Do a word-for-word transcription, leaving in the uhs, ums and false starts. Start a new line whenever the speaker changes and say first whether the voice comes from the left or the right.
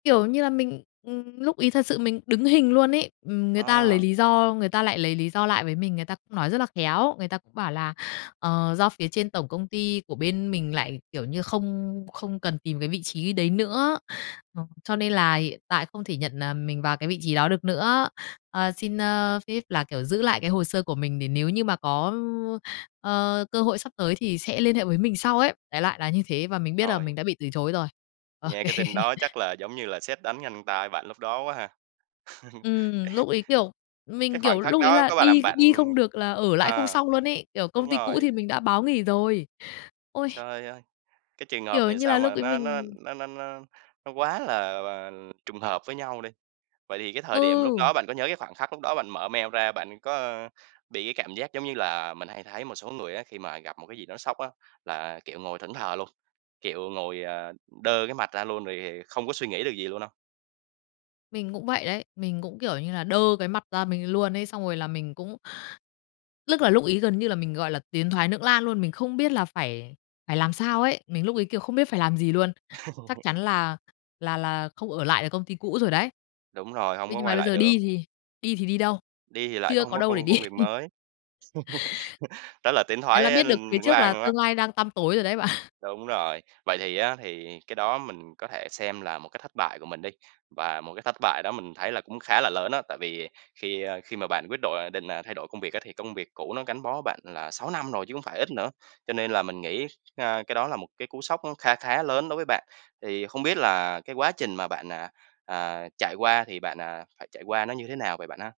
left: Kiểu như là, mình, ừm, lúc ấy thật sự mình đứng hình luôn ấy. Ừm, người ta lấy
right: À.
left: lý do người ta lại lấy lý do lại với mình, người ta cũng nói rất là khéo, người ta cũng bảo là, ờ, do phía trên tổng công ty của bên mình lại, kiểu, như không không cần tìm cái vị trí đấy nữa. Ờ, cho nên là hiện tại không thể nhận, ờ, mình vào cái vị trí đó được nữa. Ờ, xin, ơ, phép là, kiểu, giữ lại cái hồ sơ của mình để nếu như mà có, ơ, cơ hội sắp tới thì sẽ liên hệ với mình sau ấy. Đại loại là như thế và mình biết
right: Trời
left: là
right: ơi!
left: mình đã bị từ chối rồi. Ô
right: Nghe cái tin
left: kê.
right: đó chắc là giống như là sét đánh nhanh tai bạn lúc đó quá ha?
left: Ừm, lúc ấy, kiểu,
right: Cái
left: mình, kiểu,
right: khoảnh khắc
left: lúc ấy
right: đó
left: là
right: có bà
left: đi
right: làm bạn
left: đi không được là ở lại không
right: ờ,
left: xong luôn ấy, kiểu, công
right: đúng
left: ty cũ
right: rồi.
left: thì mình đã báo nghỉ rồi. Ôi!
right: Trời ơi! Cái trường hợp
left: Kiểu,
right: này
left: như
right: sao
left: là lúc
right: mà
left: ấy
right: nó nó
left: mình
right: nó nó nó nó quá là là trùng hợp với nhau đi. Vậy thì cái thời điểm lúc
left: Ừ.
right: đó bạn có nhớ cái khoảnh khắc lúc đó bạn mở mail ra bạn có, ơ, bị cái cảm giác giống như là mình hay thấy một số người á, khi mà gặp một cái gì đó sốc á, là, kiểu, ngồi thẫn thờ luôn, kiểu, ngồi, à, đơ cái mặt ra luôn rồi, à, không có suy nghĩ được gì luôn hông?
left: Mình cũng vậy đấy, mình cũng, kiểu, như là đơ cái mặt ra mình luôn ấy. Xong rồi là mình cũng Lức là lúc ấy gần như là mình gọi là tiến thoái nưỡng lan luôn, mình không biết là phải phải làm sao ấy. Mình lúc ấy, kiểu, không biết phải làm gì luôn. Chắc chắn là là là không ở lại được công ty cũ rồi đấy.
right: Đúng rồi, hông
left: Thế
right: có
left: nhưng mà
right: quay
left: bây
right: lại
left: giờ đi
right: được.
left: thì đi thì đi đâu?
right: Đi thì lại cũng
left: Chưa
right: hông
left: có
right: có
left: đâu để
right: công
left: đi.
right: công việc mới. Đó là tiến
left: Thế là
right: thoái,
left: biết
right: a,
left: được phía
right: lưỡng
left: trước là
right: lan luôn á.
left: tương lai đang tăm tối rồi đấy bạn.
right: Đúng rồi. Vậy thì á thì cái đó mình có thể xem là một cái thất bại của mình đi, và một cái thất bại đó mình thấy là cũng khá là lớn á. Tại vì khi, a, khi mà bạn quyết đổi định, à, thay đổi công việc á thì công việc cũ nó gắn bó bạn là sáu năm rồi chứ hông phải ít nữa, cho nên là mình nghĩ, a, cái đó là một cái cú sốc kha khá lớn đối với bạn, thì không biết là cái quá trình mà bạn, à, à, trải qua thì bạn, à, phải trải qua nó như thế nào vậy bạn ha?